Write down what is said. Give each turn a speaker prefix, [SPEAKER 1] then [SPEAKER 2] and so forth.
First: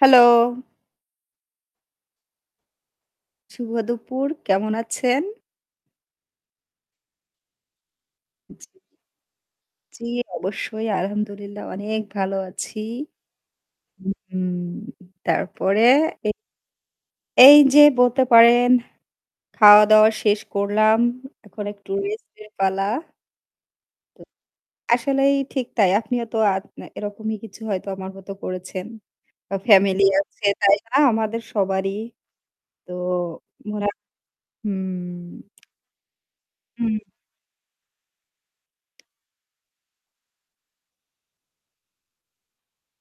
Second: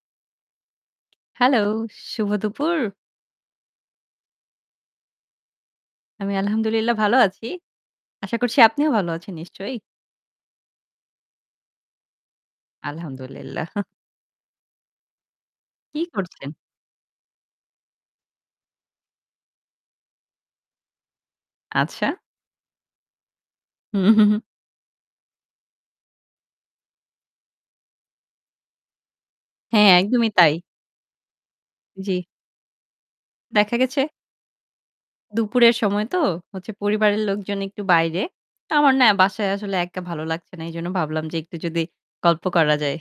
[SPEAKER 1] Hello!
[SPEAKER 2] Hello! শুভ দুপুর।
[SPEAKER 1] শুভ দুপুর কেমন আছেন?
[SPEAKER 2] আমি আলহামদুলিল্লাহ ভালো আছি। আশা করছি আপনিও ভালো আছেন নিশ্চয়ই?
[SPEAKER 1] জ্বি, অবশ্যই। আলহামদুলিল্লাহ অনেক ভালো আছি।
[SPEAKER 2] আলহামদুলিল্লাহ।
[SPEAKER 1] উহু, তারপরে
[SPEAKER 2] কি
[SPEAKER 1] এ
[SPEAKER 2] করছেন?
[SPEAKER 1] এই যে বলতে পারেন, খাওয়া-দাওয়া শেষ করলাম। এখন একটু
[SPEAKER 2] আচ্ছা।
[SPEAKER 1] রেস্ট এর পালা
[SPEAKER 2] হু,
[SPEAKER 1] তো
[SPEAKER 2] হু, হু।
[SPEAKER 1] আসলেই ঠিক তাই। আপনিও তো আত এরকমই কিছু হয়তো আমার মত করেছেন। বা
[SPEAKER 2] হ্যাঁ,
[SPEAKER 1] ফ্যামিলি
[SPEAKER 2] একদমই
[SPEAKER 1] আছে
[SPEAKER 2] তাই।
[SPEAKER 1] তাই না? আমাদের সবারই।
[SPEAKER 2] জ্বি।
[SPEAKER 1] তো
[SPEAKER 2] দেখা
[SPEAKER 1] মরা
[SPEAKER 2] গেছে
[SPEAKER 1] হুম।
[SPEAKER 2] দুপুরের সময় তো হচ্ছে
[SPEAKER 1] হুম।
[SPEAKER 2] পরিবারের লোকজন একটু বাইরে। তো আমার না বাসায় আসলে একা ভালো লাগছে না। এজন্য ভাবলাম যে একটু যদি গল্প করা যায়।